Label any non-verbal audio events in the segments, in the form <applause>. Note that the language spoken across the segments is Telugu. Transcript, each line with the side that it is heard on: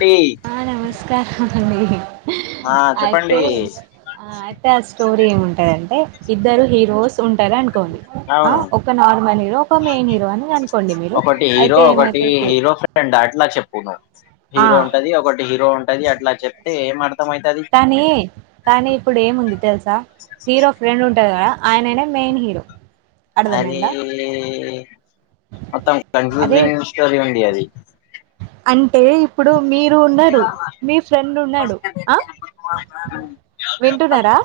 left: డి
right: ఆ నమస్కారం అండి
left: ఆ చెప్పండి
right: అయితే అయితే ఆ స్టోరీ ఏముంటాదింటే ఇద్దరు హీరోస్ ఉంటంది అనుకోండి
left: అవును
right: ఒక నార్మల్ హీరో ఒక మెయిన్ హీరో అని అనుకోండి మీరు
left: ఒకటి హీరో
right: అయితే
left: ఒకటి
right: ఏమైతది
left: హీరో ఫ్రెండ్ అట్లా చెప్పు నువ్వు
right: ఆ
left: హీరో ఉంటది ఒకటి హీరో ఉంటది అట్లా చెప్తే మ
right: కానీ కానీ ఇప్పుడు ఏముంది తెలుసా హీరో ఫ్రెండ్ ఉంటది కదా ఆయనైన మెయిన్ హీరో
left: అది
right: అర్థమైందా
left: మొత్తం
right: అదే
left: కన్ఫ్యూజింగ్ స్టోరీ ఉంది అది
right: అంటే ఇప్పుడు మీరు ఉన్నారు మీ ఫ్రెండ్ ఉన్నాడు ఆ వింటున్నారా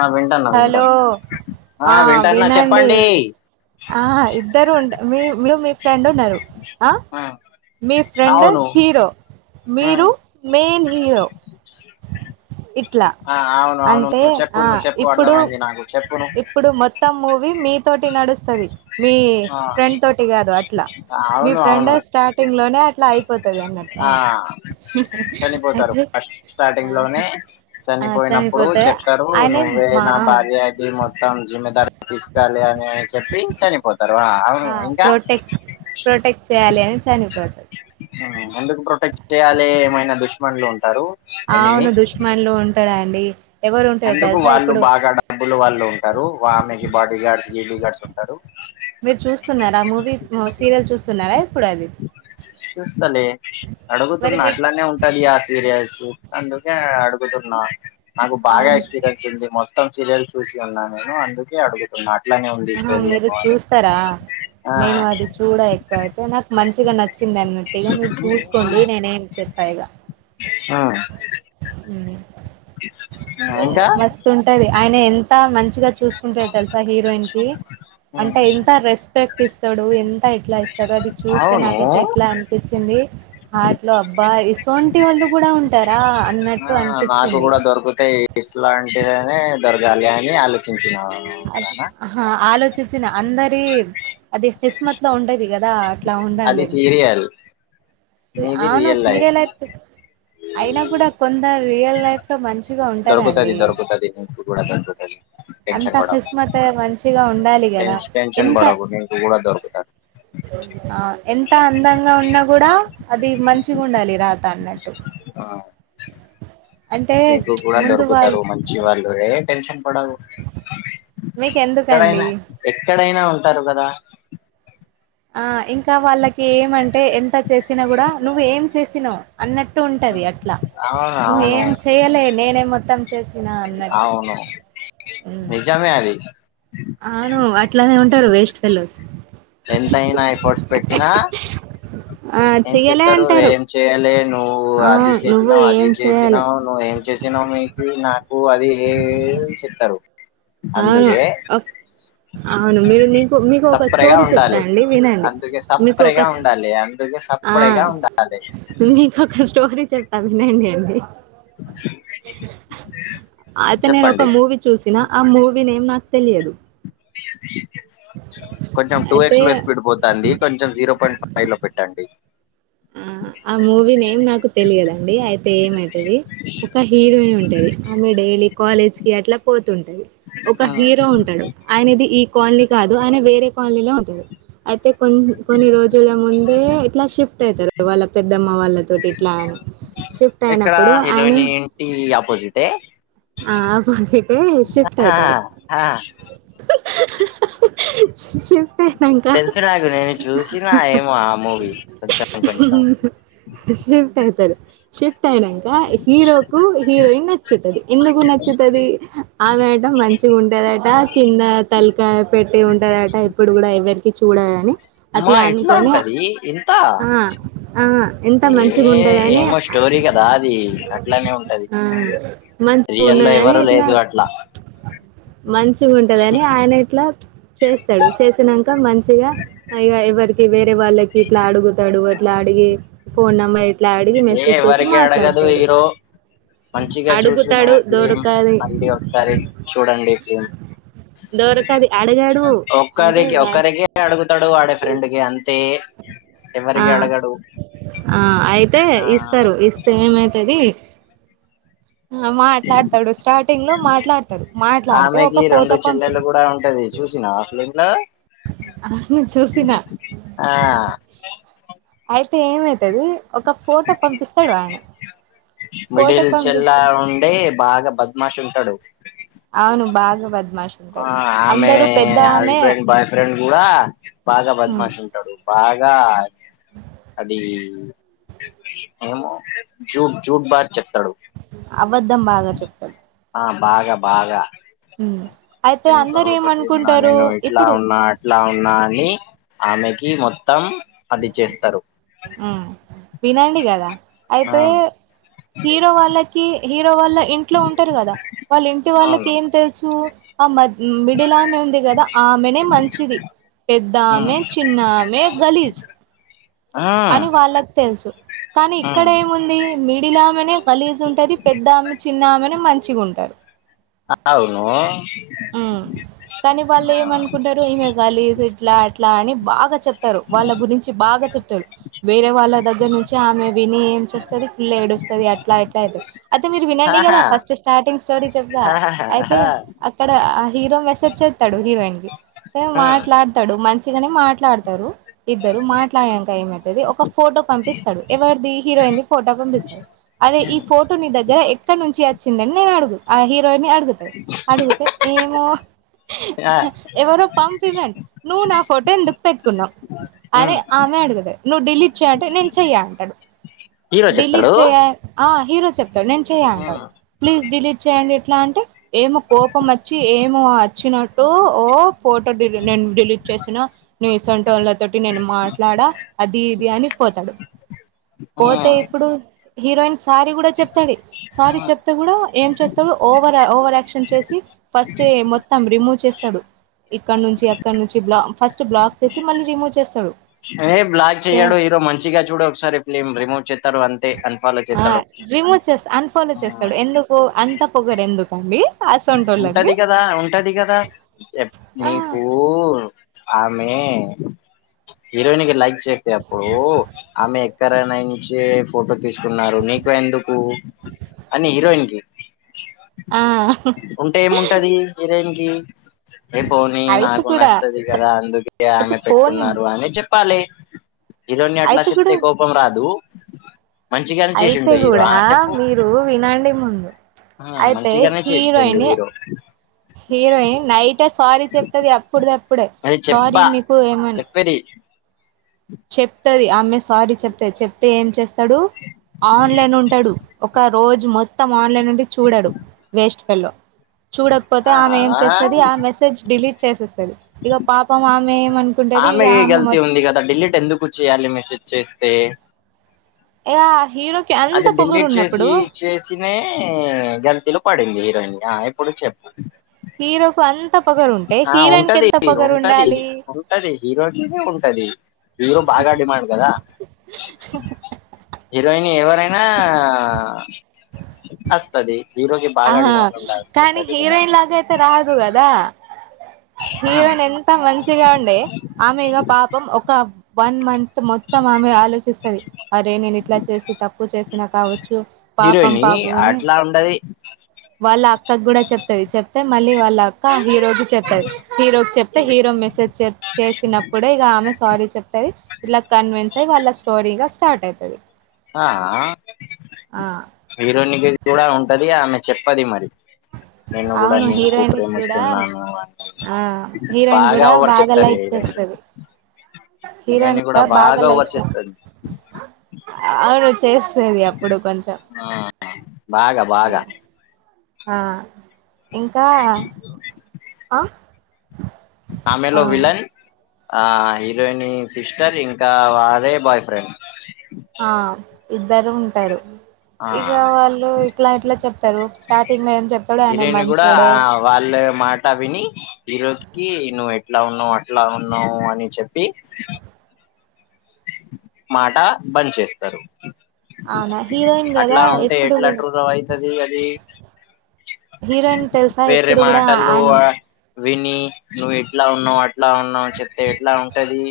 left: ఆహ్ వింటన్నా వింటానా
right: హలో
left: ఆహ్ వింటాన్న
right: వినండి
left: చెప్పండి
right: ఆ ఇద్దరు ఉంటరు మీ మీరు మీ ఫ్రెండ్ ఉన్నారు ఆ మీ ఫ్రెండ్
left: అవును
right: హీరో
left: ఉమ్
right: మీరు మీ ఇట్లా
left: ఆ అవును అవును
right: అంటే
left: నువ్వు చెప్పు
right: ఆ
left: నువ్వు చెప్పు
right: ఇప్పుడు
left: అర్థమైంది నాకు చెప్పు నువ్వు
right: ఇప్పుడు మొత్తం మూవీ మీ తోటి నడుస్తుంది మీ ఫ్రెండ్ తోటి కాదు అట్లా
left: ఆ
right: మీ
left: అవును
right: ఫ్రెండ్
left: అవును
right: స్టార్టింగ్ లోనే అట్లా అయిపోతుంది అన్నట్టు
left: ఆ చనిపోతారు
right: అయితే
left: ఫస్ట్ స్టార్టింగ్
right: ఆ
left: లోనే
right: ఆ
left: చనిపోయినప్పుడు
right: చనిపోతే
left: చెప్తారు
right: ఆయనే
left: నువ్వే
right: మా
left: నా బా ది మొత్తం జిమ్మమెద తీసుకాల అని చెప్పి చనిపోతుంది ఆహ్ తర్వా అవును
right: ఆ
left: ఇంకా
right: ప్రొటెక్ట్ ప్రొటెక్ట్ చేయాలి అని చనిపోతాడు
left: ఆ ఎందుకు ప్రొటెక్ట్ చేయాలి ఏమైనా దుష్మనులు ఉంటారు
right: అవును
left: ఎనిమీస్
right: దుష్మన్లు ఉంటరా అండి
left: అందుకు వాళ్ళు బాగా డబ్బులు వాళ్ళు ఉంటరు ఆమెకి బాడీ గార్డ్స్ ఏలీ గార్డ్స్ ఉంటారు.
right: మీరు చూస్తున్నారా మూవీ సీరియల్ చూస్తున్నారా ఇప్పుడు అది
left: చూస్తలే అడుగుతున్న
right: మీకు
left: అట్లనే ఉంటది ఆసిర్యస్ అందుకే అడుగుతున్నా నాకు బాగా
right: ఆన్
left: ఎక్స్పీరియన్స్ ఉంది మొత్త మొత్తం సీరియల్ చూసి ఉన్నా నేను అందుకే అడుగుతున్నా అట్లానే ఉంది
right: ఆహా
left: స్టోరీ
right: మీరు
left: ఏమో
right: చూస్తరా
left: ఆ
right: నేను అది చూడ ఎక్కువ అయితే నాకు మంచిగా నచ్చి అన్నట్టుగా మీరు చూసుకోండి నేనేం చెప్పాఇగా
left: ఆ
right: ఉ
left: ఇంకా
right: మస్తు ఉంటది ఆయన ఎంత మంచిగ చూసుకుంటరు తెలుసా హీరోయిన్ కి అంటే ఎంత రెస్పెక్ట్ ఇస్తడు ఎంత ఇట్ల ఇస్ సారు అది చూస్తే
left: అవును
right: నాకైతే ఎట్ల అనిపిచ్చింది ఆట్లో అబ్బా ఇసోంటి వాళ్ళు కూడా ఉంటారా అన్నట్టు
left: ఆ నాకు
right: అనిపించింది
left: కూడా దొరుకుతాయి ఇస్లాంటిదనే దొరకాలి అని అలు
right: అ ఆలోచించిన అందరి అది కిస్మత్ లో ఉంటది కదా అట్లా
left: అది
right: ఉండాలని
left: సీరియల్ నీది
right: అవును
left: రియల్ లైఫ్
right: సీరియల్ అయిత అయినా కూడా కొంద రియల్ లైఫ్ లో మంచిగా
left: దొరుకుతది
right: ఉంటదండి
left: దొరుకుతది నీకు కూడా దొరుకుతది
right: అంత
left: టెన్షన్ పడకు
right: కిస్మత్ మంచిగా ఉండాలి కదా
left: టెన్ష్ టెన్షన్
right: ఎంత
left: పడకు నీకు కూడా దొరుకుతారు
right: ఆ ఎంత అందంగా ఉన్నా కూడా అది మంచిగ ఉండాలి రాత అన్నట్టు అంటే
left: మీకు కూడా
right: ముందు వాళ్ళ
left: దొరుకుతారు మంచి వాళ్ళే టెన్షన్ పడవు
right: మీకు ఎందుకండి
left: ఎక్కడైనా ఎక్కడైనా ఉంటారు కదా
right: ఆ ఇంకా వాళ్ళకి ఏమంటే ఎంత చేసినా కూడా నువ్వు ఏం చేసినావు అన్నట్టు ఉంటది అట్లా
left: అవును అవును
right: నువ్వేం చేయలే నేనే మొత్తం చేసి చ్చిన అన్నట్టు
left: అవును
right: ఉమ్
left: నిజమే అది
right: అవును అట్లనే ఉంటారు వేస్ట్ ఫెల్లోస్
left: ఎంతయినా ఎఫర్ట్స్ పెట్టినా
right: ఆ
left: ఏం
right: చెయ్యలే
left: చెప్తారు
right: అంటారు
left: ఏం చేయాలి నువ్వు
right: ఆ
left: అది
right: నువ్వు
left: చేసినా అది
right: ఏం చేయాలే
left: చేసినావు నువ్వు ఏం చేసినావు కి నాకు అది ఏం చేత్తారు
right: అవును
left: అందుకే
right: ఒక్- అవును మీరు మీకు మీకు ఒక
left: సప్పరిగా
right: స్టోరీ చెప్తా
left: ఉండాలి
right: అండి వినండి
left: అందుకే
right: మీకు ఒక
left: సప్పరిగా
right: స్-
left: ఉండాలి అందుకే సప్
right: ఆ
left: అప్పుడేగా ఉండాలి
right: చేత్త వినండి అండి అతనేను ఒక
left: చెప్పండి
right: మూవీ చూసినా ఆ మూవి నేమ్ నాకు తెలియదు
left: కొంచెం టూ
right: అయితే
left: ఎక్స్ లో స్పీడ్ పోతాంది కొంచెం జీరో పాయింట్ ఫ పైలో పెట్టండి
right: ఆ ఆ మూవీ నేమ్ నాకు తెలియదండి. అయితే ఏమైతది ఒక హీరోయిన్ ఉంటది ఆమె డె డైలీ కాలేజ్ కి అట్లా పో ఉంటది ఒక హీరో ఉంటడు ఆయనది ఈ కాలనీ కాదు ఆయన వేరే కాలనీలో ఉంటది అయితే కొన్ కొన్ని రోజుల ముందే ఇట్లా షిఫ్ ట్ అయితరు వాళ్ళ పెద్దమ్మ వాళ్ళతోటి ఇట్లా అని షిఫ్ట్ అయినప్పుడు ఆయనే
left: ఆపోజట్
right: ఆ ఆపోజిట్ే ిఫ్ట్ అయితారు శి
left: తెలిసుినకు నేను చూసిన ఏమో ఆ మూవీ కొంచెం కొంచెం
right: షిఫ్ట్ అయితారు షిఫ్ట్ అయినాక హీరో కు హీరోయిన్ నచ్చుతుంది ఎందుకు నచ్చుతుది ఆమె ఆట మంచిగా ఉంటదిట కింద తలకా పెట్టి ఉంటది పరాట ఇప్పుడు కూడా ఎవరికి చూడాలని
left: అమ్మా
right: అట్లా
left: ఇట్లా
right: అనుకొని
left: ఉంటది ఇంత
right: ఆ ఆ ఎంత మంచిగా ఉంటదని
left: చోరీ కదా అది అట్లనే ఉంటది
right: ఆ
left: రియల్ లో ఎవరు లేదు అట్లా
right: మంచి ఉంటదని ఆయన ఇట్లా చేస్తాడు చేసిన ఇంకా మంచిగా ఇ ఎవరికి వేరే వాళ్ళకి ఇట్లా అడుగుతాడు అట్లా అడిగి ఫోన్ నెంబర్ ఇట్లా అడిగి
left: ఏ
right: మెసేజ్ చేసి
left: ఎవరికి అడగదు
right: మాట్లాడతాడు అడుగు
left: చ ఫమ్ మళ్ళీ ఒకసారి చూడండి ఫ్మ్
right: దొరకది అడగడు
left: ఒక్కరి
right: అంటే వా
left: ఒక్కరిగ అడుగు తడుగు ఆడే ఫ్రెండ్ గ అంత తే ఎవరకి అడగాడు
right: అే ఇస్తారు ఇస్తే ఏమైతుది మాట్లాడతాడు స్టార్టింగ్ లో మాట్లాడతాడు మాట్లాడితే ఒక ఫోటో పంపిస్తా
left: ఆఫ్లైన్ లో
right: అ చూసిన
left: ఆ
right: అయి అంటే ఏమైతుది ఒక ఫోటో పంపిస్తాడు ఆయన ఫోటో పంపించ
left: లా ఉండే బాగా బద్మాష ఉంటాడు
right: అవును బాగా బద్మాష్ ఉంటది అందరూ పెద్ద ఆమె
left: హజబె బయఫ్రె బ బ
right: హ్మ్,
left: బద్మాశ ఉంటాడు బాగా అది ఏమో జూట్ జూడ్ బాార్ చెప్తాడు
right: అబద్ద్దం బాగా చెప్పడు
left: ఆ బాగా బాగా
right: హ
left: నేను కరుడపతి ఉన్నా నేను ఇట్లా
right: ఇప్పుడు
left: ఉన్నా అట్లా ఉన్నా అని ఆమెకి మొత్తం అది చేస్తారు
right: హ్మ్, వినండి కదా
left: ఆ
right: అయితే హీరో వాళ్ళకి హీరో వాళ్ళ ఇంట్లో ఉంటారు కదా వాళ్ళ ఇంటి వాళ్ళకి
left: అవును
right: ఏం తెలుసు ఆ మ మిడిలా ఆమె ఉంది కదా ఆమెనే మంచిది పెద్ద ఆమె
left: ఉమ్
right: చిన్నమె గలీస్ అని
left: ఉమ్
right: వాళ్ళకు తెలుసు కానీ ఇక్కడ
left: ఉమ్
right: ఏముంది మిడిల్ ఆమెనే లీజ్ ఉంటది పెద్దామ్మ చిన్నమ్మనే మంచిగా ఉంటారు
left: అవును
right: ఆ కానీ వాళ్ళు ఏమనుకుంటారు ఈమె ఇట్లా ఎట్లా అని బాగా చెప్తారు వాళ్ళ గురించి బాగా చెప్తారు వేరే వాళ్ళ దగ్గర నుంచి ఆమె విని ఏం చేస్తుది ఫుల్ ఏడు వస్తుంది అట్లా ఎట్లా అది అయితే మీరు వినండి కదా
left: ఆహా
right: ఫస్ట్ స్టార్టింగ్ స్టోరీ చెప్ా
left: ఆహాహా
right: అయితే ఇక్కడ ఆ హీరో మెసేజ్ చేస్తాడు హీరోయిన్ కి
left: ఉమ్
right: మాట్లాడతాడు మంచి కాని మాట్లాడతారు ఇద్దరు మాట్లాడక ఏమైతుంది ఒక ఫోటో పంపిస్తాడు ఎవరిది హీరోయి ఫోటో పంపిస్తుంది అదే ఈ
left: ఉమ్
right: ఫోటో నీ దగ్గర ఎక్కడ నుంచి వచ్చిందని నేను అడుగు ఆ హిరోయిని
left: <inaudible>
right: ఏమో
left: ఆ
right: ఎవరో పంపండి నువ్వు నా ఫోటో ఎందుకు పెట్టుకున్నాం అది
left: ఉమ్
right: ఆమె అడగద నువ్వు డిలీట్ చేయ అంటే నేను చెయ అంటాడు
left: హీరో
right: డిలీట్
left: చెప్తాడు
right: చేయ ఆ హీరో చెప్తారు నేను చెయ
left: ఉమ్
right: అంటాను ప్లీజ్ డిలీట్ చేయండి ఎట్లా అంటే ఏమో కోపం వచ్చి ఏమో వచ్చినట్టు ఓ ఫోటో నేను డిలీట్ చేసిన నన్ సెంటోన్ల తోటి నేను మాట్లాడా అది ఇది అని పోతాడు పోతే
left: ఉమ్
right: ఇప్పుడు హీరోయిన్ సారీ కూడా చెప్తాడు సారీ
left: ఉమ్
right: చెప్తే కూడా ఏం చెప్తాడు ఓవర్ ఓవర్ చేసి ఫస్ట్ మొత్తం రిమూవ్ చేస్తాడు ఇక్కడ నుంచి అక్కడ నుంచి బ్ ఫస్ట్ బ్లాక్ చేసి మళ్ళీ రిమూవ్ చేస్తాడు
left: ఏ్లాగ చెయ్యాడు హీరో మంచిగా చూడు ఒకసారి ఫలిమ్ రిమోట్
right: ఆ రిమూవ్ చేస్తా అన్ఫాలో
left: ఆ
right: చేస్తాడు ఎందుకు అంతా పొగడు ఎందుకు అండి
left: ఉంటది కదా ఉంటది కదా ఎ
right: ఆ
left: నీకు ఆమె హీరోయి లైక్ చేస్తే అప్పుడు ఆమె ఎక్కరానా నుంచి ఫోటో తీసుకున్నారు ందుకు అ హిరోయిన్కి
right: ఆ
left: ఉంటే ఏముంటది వరేమికి ఏ పోనీ
right: అయితే
left: నాకు
right: కూడా
left: నచ్చది కదా అందుకే
right: అయితే
left: ఆమె
right: పోనీ
left: పెట్టుకున్నారు అని చెప్ చెప్పాలె హీరోని అట్లా
right: అయితే
left: చెప్తే కోపం రాదు మంచిగానే
right: ఐతే
left: చేసిండు హీరో
right: కూడా
left: ఆ చెప్పు
right: మీరు వినండి మున్
left: ఆ
right: ఐతే
left: మంచిగానే చేసిండు
right: హీరోయిని
left: హీరో
right: హీరోయిన్ నైటే సారీ చెప్తది ఎప్పుడు అప్పుడే
left: అది
right: సారీ
left: చెప్పా
right: మీకు ఏమన్
left: చెప్పేది
right: చెప్తది ఆమె సారీ చెప్తది చెప్తే ఏం చేస్తడు ఆన్లైన్ ఉంటడు ఒక రోజు మొత్తం ఆన్లైన్ ఉండి చూడడు వేస్ట్ ఫెల్లో చూడక్పోతే ఆమె ఏం
left: ఆ
right: చేస్తది ఆ మెసేజ్ డిలీట్ చేసేస్ ఇక పాపం మామె ఏమ అనుకుంటది ఇక ఆమె
left: గల్తీ
right: మొత్త
left: ఉంది కదా డిలీట్ ఎందుకు చేయాలి మెసేజ్ చేస్తే
right: యా
left: అంటే ఢిల్లీట్ చేసి చేసినే గల్తులు పడింది హీరోయిన్యా ఇప్పుడు చెప్పు
right: హీరోకు అంత పొగరు ఉంటే
left: ఆ ఉంటది
right: హీరోయిన్కెంత పొగరు
left: ఉంటది
right: ఉండాలి
left: ఉంటది హీరోకినే ఉంటది హీరో బాగా డిమాండ్ కదా హీరోయిన్ ఎవ నైనా అత్తది హీరోకి బాగా
right: ఆహా
left: డిమండ్
right: కానీ
left: కూడాద
right: హీరోయిన్ లాగ అయితే రాదు కదా హీరోయిన్ ఎంత మంచిగా ఉండే ఆమెగా పాపం ఒక వన్ మంత్ మొత్తం ఆమె ఆలోచిస్తుది అరే నేను ఇట్లా చేసి తక్ప్పువ చేసినా కావచ్చు పాపం
left: హీరోయిని
right: పాపం అని
left: అట్లా ఉండది
right: వాళ్ళ అక్కకి కూడా చెప్తది చెప్తే మళ్ళీ వాళ్ళ అక్క హీరోకి చెప్తది హీరోకి చెప్తే హీరో మెసేజ్ చేసినప్పుడ ఇక ఆమె సారీ చెప్తది ఇట్లా కన్విన్స్ అయి వాళ్ళ స్టోరీగా స్టార్ట్ అవుతుది
left: ఆ హీరోన్ కూడా ఉంటది ఆమె చెప్పది మరి నేను కూడా
right: అవును
left: నీకు
right: హీరోయిన్ కూడా
left: ప్రేమిస్తున్నాను అని
right: ఆ హీరోయిన్
left: బాగా
right: కూడా
left: ఎవర్
right: బాగా
left: చెప్తరే
right: లైక్
left: ఇడ
right: చేస్తది హీరోయిన్
left: బిర్యానీ కుడ
right: కూడా
left: బాగ
right: బాగా లైక్
left: ఎవర్ చేస్తర్
right: అవును చేస్తది అప్పుడు కొంచెం
left: బాగా బాగా
right: ఆ ఇంకా ఆ ఆ
left: ఆమెలో విలన్ ఆ హీరోయిన్ సిస్టర్ ఇంకా వారే బాయ్ ఫ్రెండ్
right: ఆ ఇద్దరు ఉంటారు
left: ఆ
right: ఇగ వాళ్ళు ఇట్లా ఇట్లా చెప్తారు స్టార్టింగ్ లో ఏం చెపడు ఆయన మంచోడే
left: లె మాట విని ఇరోకి ను ఈట్లా ఉన్నావు అట్లా ఉన్నావు అని చెప్పి మాట పంచేస్తారు
right: అవునా హీరోయిన్ కదా
left: అట్లా ఉంటే
right: ఎప్పుడు
left: ఎట్లా
right: కూడా
left: ట్రై లవ్ అయితది అది
right: హీరోయిన్ తెలుసా
left: వేరే
right: ఎప్పుడు కూడా
left: మాటల్లో
right: అండ్
left: విని నువ్వు ఈట్లా ఉన్నావు అట్లా ఉన్నావు చెప్తే ఎట్లా ఉంటది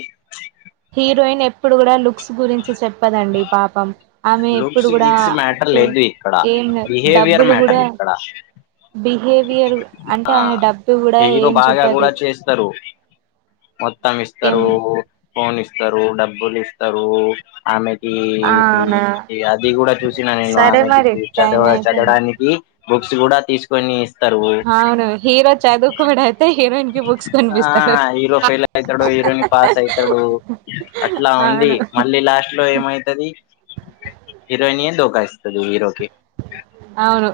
right: హీరోయిన్ ఎప్పుడు కూడా లుక్స్ గురించి చెప్పదండి పాపం ఆమె ఎప్పుడు
left: లుక్స్
right: కూడా
left: గిక్స్ మ్యాటర్ లేదు ఇక్కడ
right: ఏం
left: బిహేవియర్
right: డబ్బులు కూడా
left: మ్యాటర్ ఇక్కడ
right: బిహేవియర్ అంటే
left: ఆ
right: ఆయన డబ్బు కూడా
left: హీరో
right: ఏం
left: బాగా
right: చెప్పది
left: కూడా చేస్తారు మొత్తం ఇస్తారు
right: ఏం
left: ఫోన్ ఇస్తారు డబ్బులు ఇస్తారు ఆమె ఈ
right: అవునా
left: అది కూడా చూసినా నేను
right: సరే
left: ఆమెకి
right: మరి టైం
left: చదవ
right: అయిపోయింది
left: చదవడానికి బుక్స్ కూడా తీసుకొని ఇస్తారు
right: అవును హీరో చాదుకోడ్ అయితే హీరోయిన్ కి బుక్స్
left: ఆ
right: కొనిపిస్తాడు
left: హీరో ఫెయిల్ అయితాడు హీరోయిన్ పాస్ అయితాడు అట్లా ఉంది
right: అవును
left: మళ్ళీ లాస్ట్ లో ఏమోతుది హీరోయిన్య దోకాయిస్తది హీరో కి
right: అవును